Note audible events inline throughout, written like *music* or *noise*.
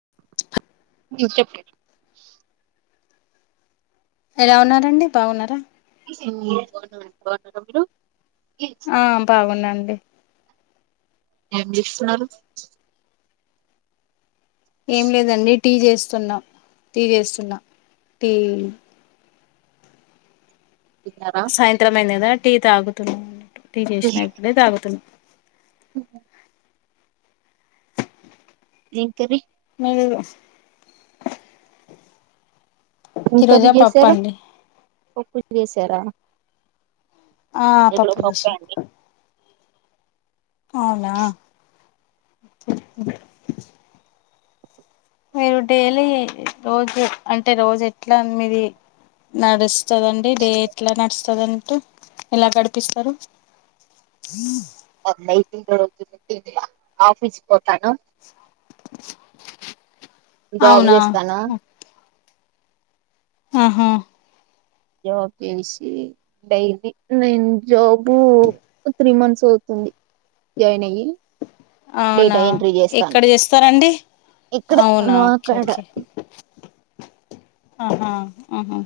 *unintelligible* ఎలా ఉన్నారండి బాగున్నారా *inaudible* ఆ బావున్నా అండి ఏం చేస్తున్నారు ఏం లేదండి టీ చేస్తున్నాం టీ చేస్తున్నాం టీ తిన్నారా సాయంత్రం అయింది కదా టీ తాగుతున్నామండి టీ చేషిన ఇప్పుడే తాగుతున్న *unintelligible* అ ఏం కర్రీ ఈరోజా పప్పు చేసారు అండి పప్పు చేసారా ఆ ఇక్కడ పప్పు పప్పే చేసా అండి అవునా మీరు డైలీ రోజు అంటే రోజు ఎట్లా మీది నడుస్తుందండి డే ఎట్లా నడుస్తుందింటూ ఎలా గడిపిస్తారు హ *unintelligible* జాబ్ అవునా చేస్తాను ఆహా జోబ్ చేసి డైలీ నేను జాబ్ *inaudible* త్రీ మంత్స్ అవుతుంది జాయిన్ అయ్యి అవునా డేటా ఎంట్రీ చేస్తాను ఎక్కడ చేస్తారండి ఇక్కడే అవునా ఓకే మాకాడ ఓకే ఆహా ఆహా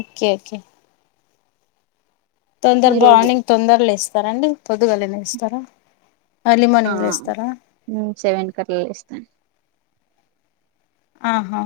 ఓకే ఓకే తొందర ఈరోజు బాగుంగ్ తొందరలు లేస్తారా అండి పొద్దుగలే లేస్తారా ఆ నేను సవెన్కి అట్లా లేస్తాను ఆహా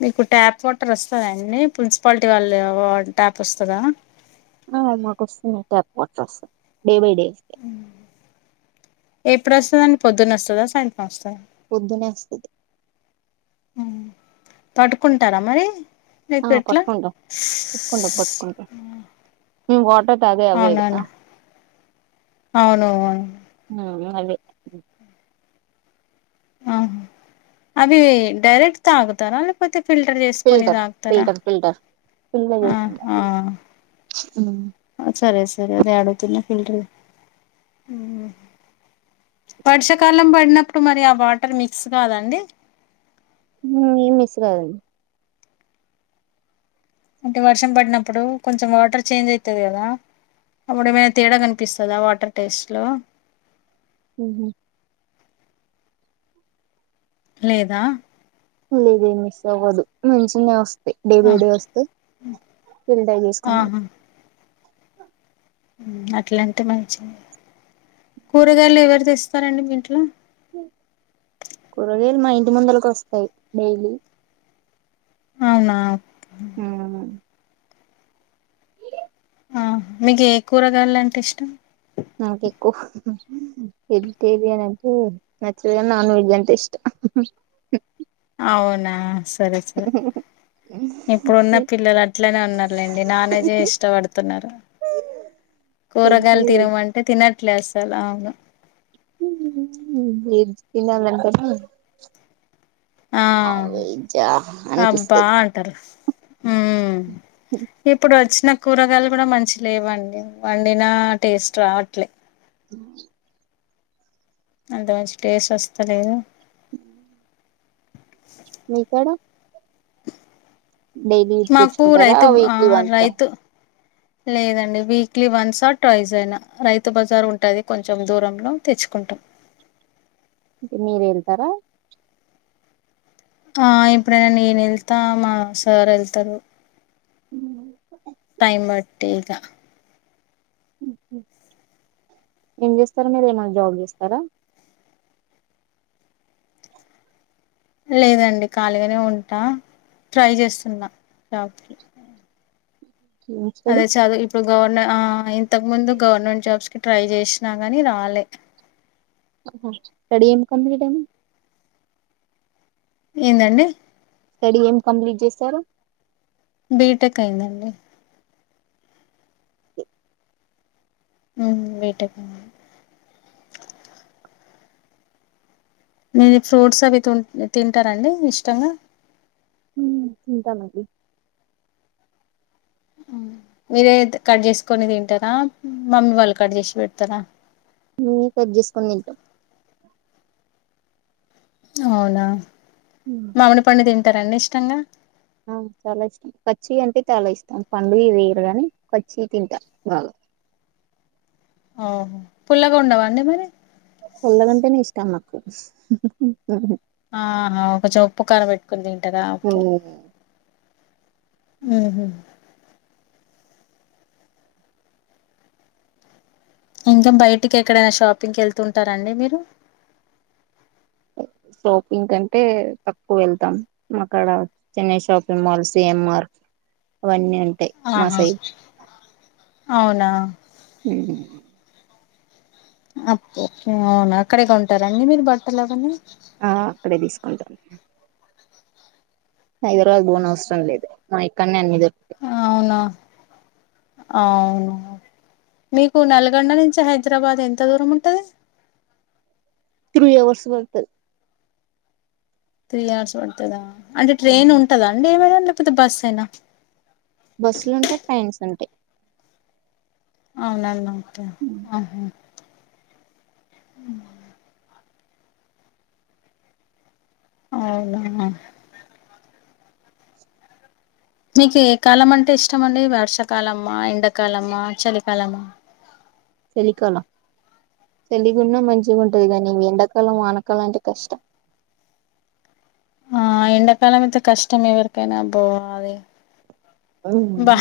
మీకు ట్యాప్ వాటర్ వస్తదండి పున్సిపాలిటీ వాళ్ళు ట్యాప్ వస్తదా ఆ మాకు వస్తుంది ట్యాప్ వాటర్ వస్తది డే బై డే ఎప్పుడు వస్తది అండి పొద్దున్న వస్తదా సాయంత్ర పొద్దునే వస్తది పట్టుకుంటారా మరి ఆ లేక ఎట్లా పట్టుకుంటాం పట్టుకుంటాం పట్టుకుంటాం వాటర్ అదే అవేలేదా అవునవును అవును అవును అవునా అది ఆ అవి డైరెక్ట్ తగుతారా లేకపోతే ఫిల్టర్ చేసుకొని తాగుతారా పిల్గ చేసుకొని ఆహా తాగు మ్ సరే సరే అదే ఆడుగుతున్న ఫిల్టరు మ్ హు వర్షాకాలం పడినప్పుడు మరి ఆ వాటర్ మిక్స్ కాదండి మ్ ఏం మీస్స్క్స్ కాదండి అంటే వర్షం పడినప్పుడు కొంచెం వాటర్ చేంజ్ అవుతది కదా అప్పుడు ఏమైనా తేడా కనిపిస్తుందా వాటర్ టేస్ట్ లో మ్ హు లేదా ఏది మిక్స్ అవ్వదు మంచిగానే వస్ డే ఆ బై డే వస్తయి ఫీల్టర్ చేసుకోని తాగు అట్లాంటే మంచి కూరగాయలు ఎవరు తెస్తారండి మీ ఇంట్లో కూరగాయలు మా ఇంటి ముందుకోస్తాయి డైలీ అవునా అవును ఆ మీకు ఏ కూరగాయలు అంటే ఇష్టం నాకు ఎక్కువ వెజ్ తిరియన్ అంటే నచ్చదుగాన్ నాన్ వెజ్ అంటే ఇష్టం అవునా సరే సరే ఇప్పుడున్న పిల్లలు అట్లనే ఉన్నారులేండి నాన్ వేజే ఇష్టపడుతున్నారు వెజ్ కూరగాయలు తినమంటే తినట్లేదు అసలు అవును ఏది తనలనిపిస్తే ఆ అ వెజ్ ఆ అబ్బా అంటారు మ్ ఇప్పుడు వచ్చిన కూరగాయలు కూడా మంచిగ లేవండి వండిన టేస్ట్ రావట్లే ఆ అంత మంచి టేస్ట్ వస్తాలేదు అ మీకాడ డైలీ మాకు తెచ్చుకుంటారా రైతు ఆ వీక్లీ వన్సా రైతు లేదండి వీక్లీ వన్స్ ఆర్ ట్రైజ్ అయినా రైతు బజారు ఉంటది కొంచెం దూరంలో తెచ్చుకో కుంటాం మీరేల్తారా ఆ ఇప్పుడైనా నేను వెళ్తా మా సార్ వెళ్తారు టైమ్ బట్టి ఇగ ఏం చేస్తారా మీరు ఏమైన్నా జాబ్ చేస్తారా లేదండి ఖాళీగానే ఉంటా ట్రై చేస్తున్నా జాబ్ ఏం స్టడీ అదే చదువు ఇప్పుడు గవర్న ఆ ఇంతకు ముందు గవర్నమెంట్ జాబ్స్ కి ట్రై చేసినా గాని రాలే అహ స్టడి ఏం కంప్లీట్ ఆఇంది ఏందండి స్టడీ ఏం కంప్లీట్ చేస్తారు బీటెక్ అయిందండి ఉ వీటుక మీరు ఫ్రూట్స్ అవి తి తింటారంండి ఇష్టంగా తింటమ్ అం డి మీరే కట్ చేసుకని తింటారా మమ్మీ వాళ్ళు కట్ చేసి పెడతారా న కట్ చేసుకుని తింట అవునా మామిడి పండు తింటారంండి ఇష్టంగా ఆ చాలా ఇష్టం పచ్చి అంటే చాలా ఇష్టం పండుగ వేయరు కాని పచ్చి తింటా *unintelligible* ఓహో పుల్లగా ఉండవా అడి మరి పొల్లదంటేనే ఇష్ట మాకు ఆహా ఒక చప్పు కారం పెట్టుకుని తింటద ఓకే అహ ఇంకా బయటికి ఎక్కడైనా షాపింగ్కి వెళ్తుూ ఉంటారంండి మీరు షాపింగ్ కంటే తక్కువ వెళ్తాం అక్కడ చెన్నై షాపింగ్ మాల్స్ ఎఆర్వన్నీ ఉంటా ఆహా మాసై అవునా హ అప్పుే అవును అక్కడేగా ఉంటారంండి మీరు బట్టలు అవీ ఆ అక్కడే తీసుకుంటాం ఇరు బోన్ అసరం లే ఇద మా కన్్యా అన్నరు అవునా అవును మీకు నల్గొండ నుంచి హైదరాబాద్ ఎంత దూరం ఉంటది త్రీ అవర్స్ పడుత యి త్రీ అవర్స్ పడుతుందా అంటే ట్రైన్ ఉంటందా అండి ఏమైనా లేకపోతే బస్ అయినా బస్సులు ఉంటాయి ట్రైన్స్ ఉంటాయి అవు నన్న ఓకే ఆహ ఉ అవునా మీకు ఏ కాలం అంటే ఇష్టం అండి వర్షాకాలమ్మా ఎండాకాలమ్మా చలికాలమా చలిికాలం చలికున్న మంచిగా ఉంటది కానీ ఎండాకాలం వానకాలం అంటే కష్టం *inaudible* ఎండకాాలంలోతే కష్టమే ఎవరికైనా అబ్బో అది బా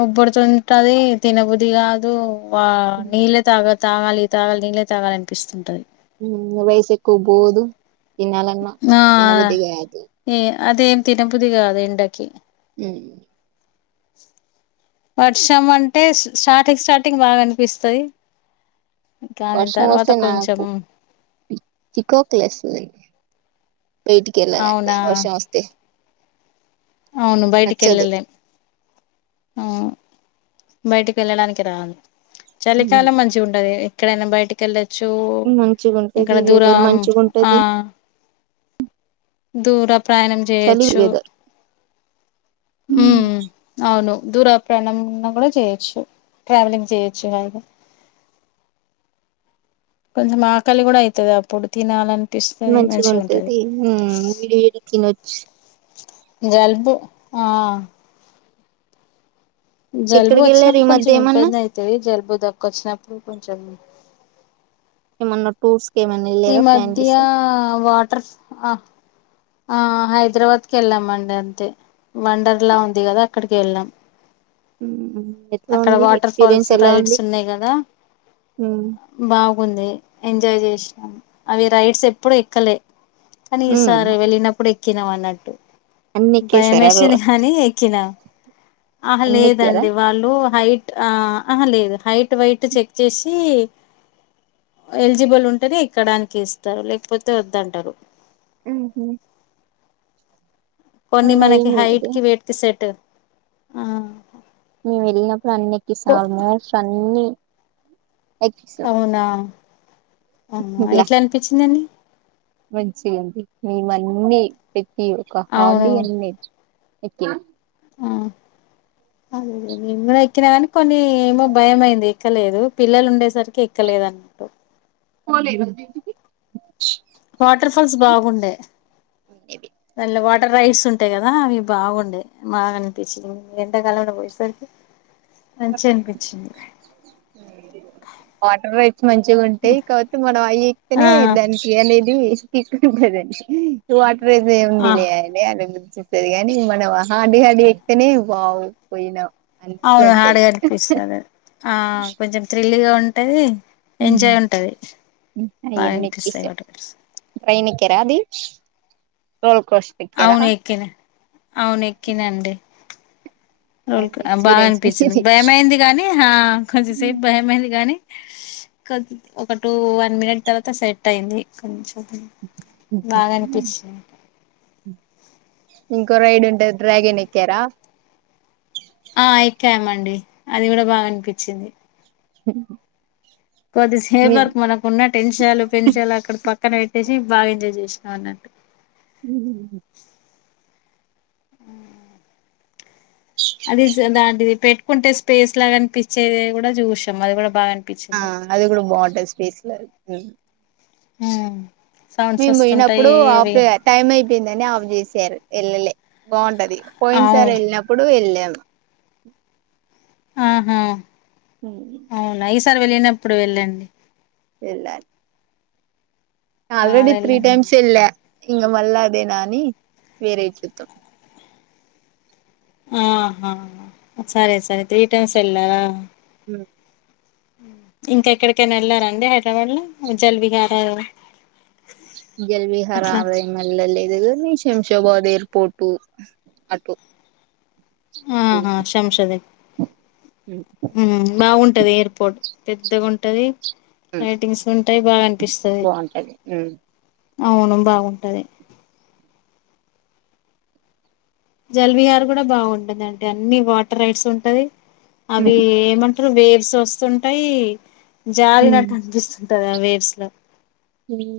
ఉక్క బుడుతుంటది తినబుద్ది కాదు వా నీళ్ళే తాగా తాగాలి ఈ తాగా నీళ్లె తాగాలనిపిస్తుంటది వయసుకిబోదు దినాలమ్న్న ఆ తిన బుద్ది కాదు ఏ అదేం తినబుద్ది కాదు ఎండకి ఉహు *unintelligible* వర్షం అంటే స్టార్టింగ్ స్టార్టింగ్ బాగ అనిపిస్తది కానీ తర్వాత వర్సమోసై కొంచెం నాకు చికాక్ లేస్తది అవునా వస్తే అవును బయటికి నచ్చదు వెళ్ళలేం ఆ బయటికి వెళ్ళడానికి రా చలికాలం మంచిగా ఉంటది ఎక్కడైనా బయటికెళ్ళ చ్చు ఇక్కడ మంచిగుంటది వెదర్ దూరం ఆ మంచిగుంటది దూర ప్రయాణం చలి చేయొచ్చు వెదర్ ఉ అవును దూరాప్రాణం ఉన్న కూడా చేయ్యొచ్చు ట్రావెలింగ్ చేయొచ్చు అగే కొంచెం ఆకలి కూడా అవుతుది అప్పుడు తినాలన్ మంచిగా ఉంటది ఉ వీడి వీడి తినొచ్చు జలుబు ఆ జలుబు ఎక్కడికి వెళ్ళారు వచ్చినప్పుడు ఈ మధ్య కొంచెం ఏమన్నా ఇబ్బంది అవుతాయి జలుబు దక్క వచ్చినప్పుడు కొంచెం ఏమన్న టూర్స్ కి ఏమన్నా ఈ వెళ్ళారా ప్లాన్ మధ్య చేసి వాటర్ ఆ ఆ హైదరాబాద్కి వెళ్ళామండి అంతే వండర్ లా ఉంది కదా అక్కడికి వెళ్ళాం ఉ అక్కడ వాటర్ ఫాల్స్ రైడ్స్ ఉన్నాయి కదా బాగుంది ఎంజాయ్ చేసినాం అవి రైడ్స్ ఎప్పుడు ఎక్కలే కానీ ఈసారి వెళ్ళినప్పుడు క్కిినమన్నట్టు అన్ని భయం ఎక్కేసారా మేషంది గానీ ఎక్కినా ఆహ అన్ని ఎక్కారా లేదండి వాళ్ళు హైట్ అ ఆహా లేదు హైట్ వైట్ చెక్ చేసి ఎలిజిబుల్ ఉంటేనే ఎక్కడానికి ఇస్తరు లేకపోతే వద్దంటరు ఆహ కొన్ని మనకి ఏం హైట్ లేదు కి వెయిట్ కి సెట్ ఆ మేవు వెళ్ళినప్పుడు అన్నికి స కో మ వషలు అన్ని ఎక్కేసాం ఆ ఎట్లా అనిపించిందండి మంచి ఉంది మేము అన్నీ పెట్టి ఒక అవును హార్డు అన్నీ ఎక్కం ఆ అదే నేను గూడ ఎక్కిన కాని కొన్ని ఏమో భయం అయింది ఎక్కలేదు పిల్లలు ఉండేసరికి ఎక్కలేదు అన్నట్టు పోలేదండి ఇంటికి వాటర్ ఫాల్స్ బాగుండే ఇవి దాలో వాటర్ రైడ్స్ ఉంటాయి కదా అవి బాగుండె మాగానిపిచ్చ ఎండాకాలంలా పోయే సరికి మంచిగా అనిపించింది వాటర్ రైట్స్ మంచిగా ఉంటాయి కాపోతే మనం అవి ఆ ఎక్తేనే దానికి అనే వాటర్ రైట్స్ అనేది ఆ ఏముందిలే *unintelligible* స్తుంది కాని మనం హాడ హడి ఎక్తేనే బాగు పోయినాం అన్నట్లు అవును ఉంటది హాడ్గా అనిపిస్తుంది ఆ కొంచెం థ్రిల్లీగా ఉంటది ఎంజాయ్ ఉంటది బాగా అనిపిస్తాయి వాటర్ క్కరాది రోల్కష్ చెక్కరా అవునెక్కినండి ఎలా రోల్ ఉంది బాగా ఎక్స్పీరియన్స్ అనిపించింది మీది భయమైంది గానీ అ కొంచెం సేపు భయమైంది గాని కొ ఒక టూ వన్ మినిట్ తర్వాత సెట్ అయింది కొంచెం బాగా అనిపించింది ఇంకో రైడ్ ఉంటది డ్రాగన్ ఎక్కారా ఆ ఎక్కామండి అది కూడా బాగా అనిపించింది హ కొద్ది సేఫ్ వర్క్ మనకు ఉన్న టెన్షాలు పెన్షాలు అక్కడ ప క్కన పెట్టేసి బాగా ఎంజాయ్ చేసినాం అన్నట్టు ఉ అ అది దాంటిది పెట్టుకుంటే స్పేస్ లాగానిపించేది కూడా చూశాం అది కూడా బాగా ఆ అనిపించింది అది కూడా బాగుంటది స్పేస్లర్ ఉం మేము పోయినప్పుడు ఆఫ్ టైం అయిపోయిందని ఆఫ్ చేసారు ఎల్లలే బాగుంటది పోయిన్ అవు సారి ఎళ్ళినప్పుడు వెళ్ళాం ఆహా అ సారి వెళ్ళినప్పుడు వెళ్ళండి వెళ్లాలి ఆ ఆల్రెడి త్రీ వెళ్ళండి టైమ్స్ ఎళ్ల ఇంగా మళ్ళ అదేనాని వేరే చూత్తం ఆహా సరే సరె త్రీ టైమ్స్ ఎల్లవా ఇంకా ఎక్కడికైనా ఎళ్లారండి హైడ్రాబాద్ లో జల్విహార్ జల్విహార అదేం ఎళ్ళలేదు షాబాద్ ఎయిర్ పోర్టు అటు ఆహా శంషాద ఉమ్ బాగుంటది ఎయిర్పోర్ట్ పెద్దగుంటది లైటింగ్స్ ఉంటాయి బాగా అనిపిస్తది బాగుంటది అవును బాగుంటది జల్విహార్ గుడా బాగుంటండి అన్ని వాటర్ రైట్స్ ఉంటది అవి ఏమం ట్రూ వేవ్స్ వస్తుంటాయి జారినట్టు అనిపిస్తుంటంది ఆ వేవ్స్ లో ఉమ్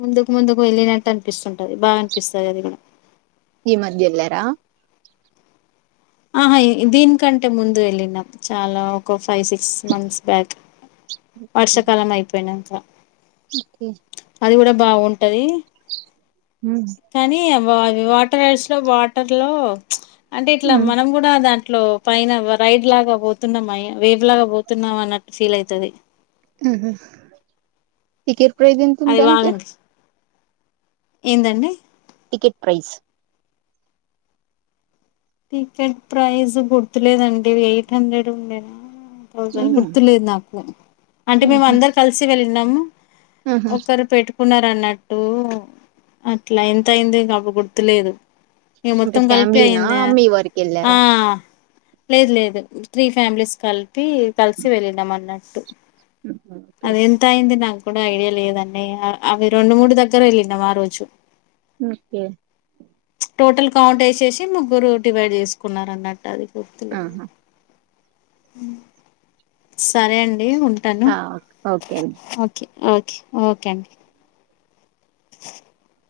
ముందుకు ముందుకు వెళ్ళినట్టు అనిపిస్తుంటది బాగా అనిపిస్తది అది కూడా ఈ మధ్య ఎల్లారా ఆహా దీనికంటే ముందు వెళ్ళినం చాలా ఒక ఫైవ్ సిక్స్ మంత్స్ బ్యాక్ వర్షాకాలం అయిపోయినంక ఓకే అది కూడా బాగుంటది కానీ వ వాటర్ రైడ్స్ లో వాటర్ లో అంటే ఇట్లా మనం కూడా దా ఇట్లో పైన రైడ్ లాగా పోతున్నాం వేవ్ లాగా పోతున్నామ అన్నట్టు ఫీల్ అయితది ఉహు టికెట్ ప్రైస్ అది బాగా ఎంతుంద్దానికి అనిపిస్తుంది ఏందండి టికెట్ ప్రైస్ టికెట్ ప్రైస్ గుర్తులేదండి ఎయిట్ హండ్రెడ్ ఉండేనా టు థౌసేండ్ గుర్తులేదు నాకు అంటే మేము అందరు కలిసి వెళ్ళినమ్ ఆహా ఒకరుపేట్ పెట్టుకున్నారన్నట్టు అట్లా ఎంత అయింది కబు గుర్తులేదు ఇగ మొత్తం కలిపైయింద వర్క వెళ్లార లేదు లేదు త్రీ ఫ్యామిలీస్ కలిపి కలిసి వెళ్ళనం అన్నట్టు అది ఎంత అయింది నాకు కూడా ఐడియా లేదండి అవి రెండు మూడు దగ్గర వెళ్ళినమరోజు ఓకే టోటల్ కౌంట్ వేసేసి ముగ్గురు డివైడ్ చేసుకున్నారు అన్నట్టు అది గుర్తులే ఆహా సరే అండి ఉంటాను ఓకే అండి ఓకే ఓకే ఓకే అండి *unintelligible*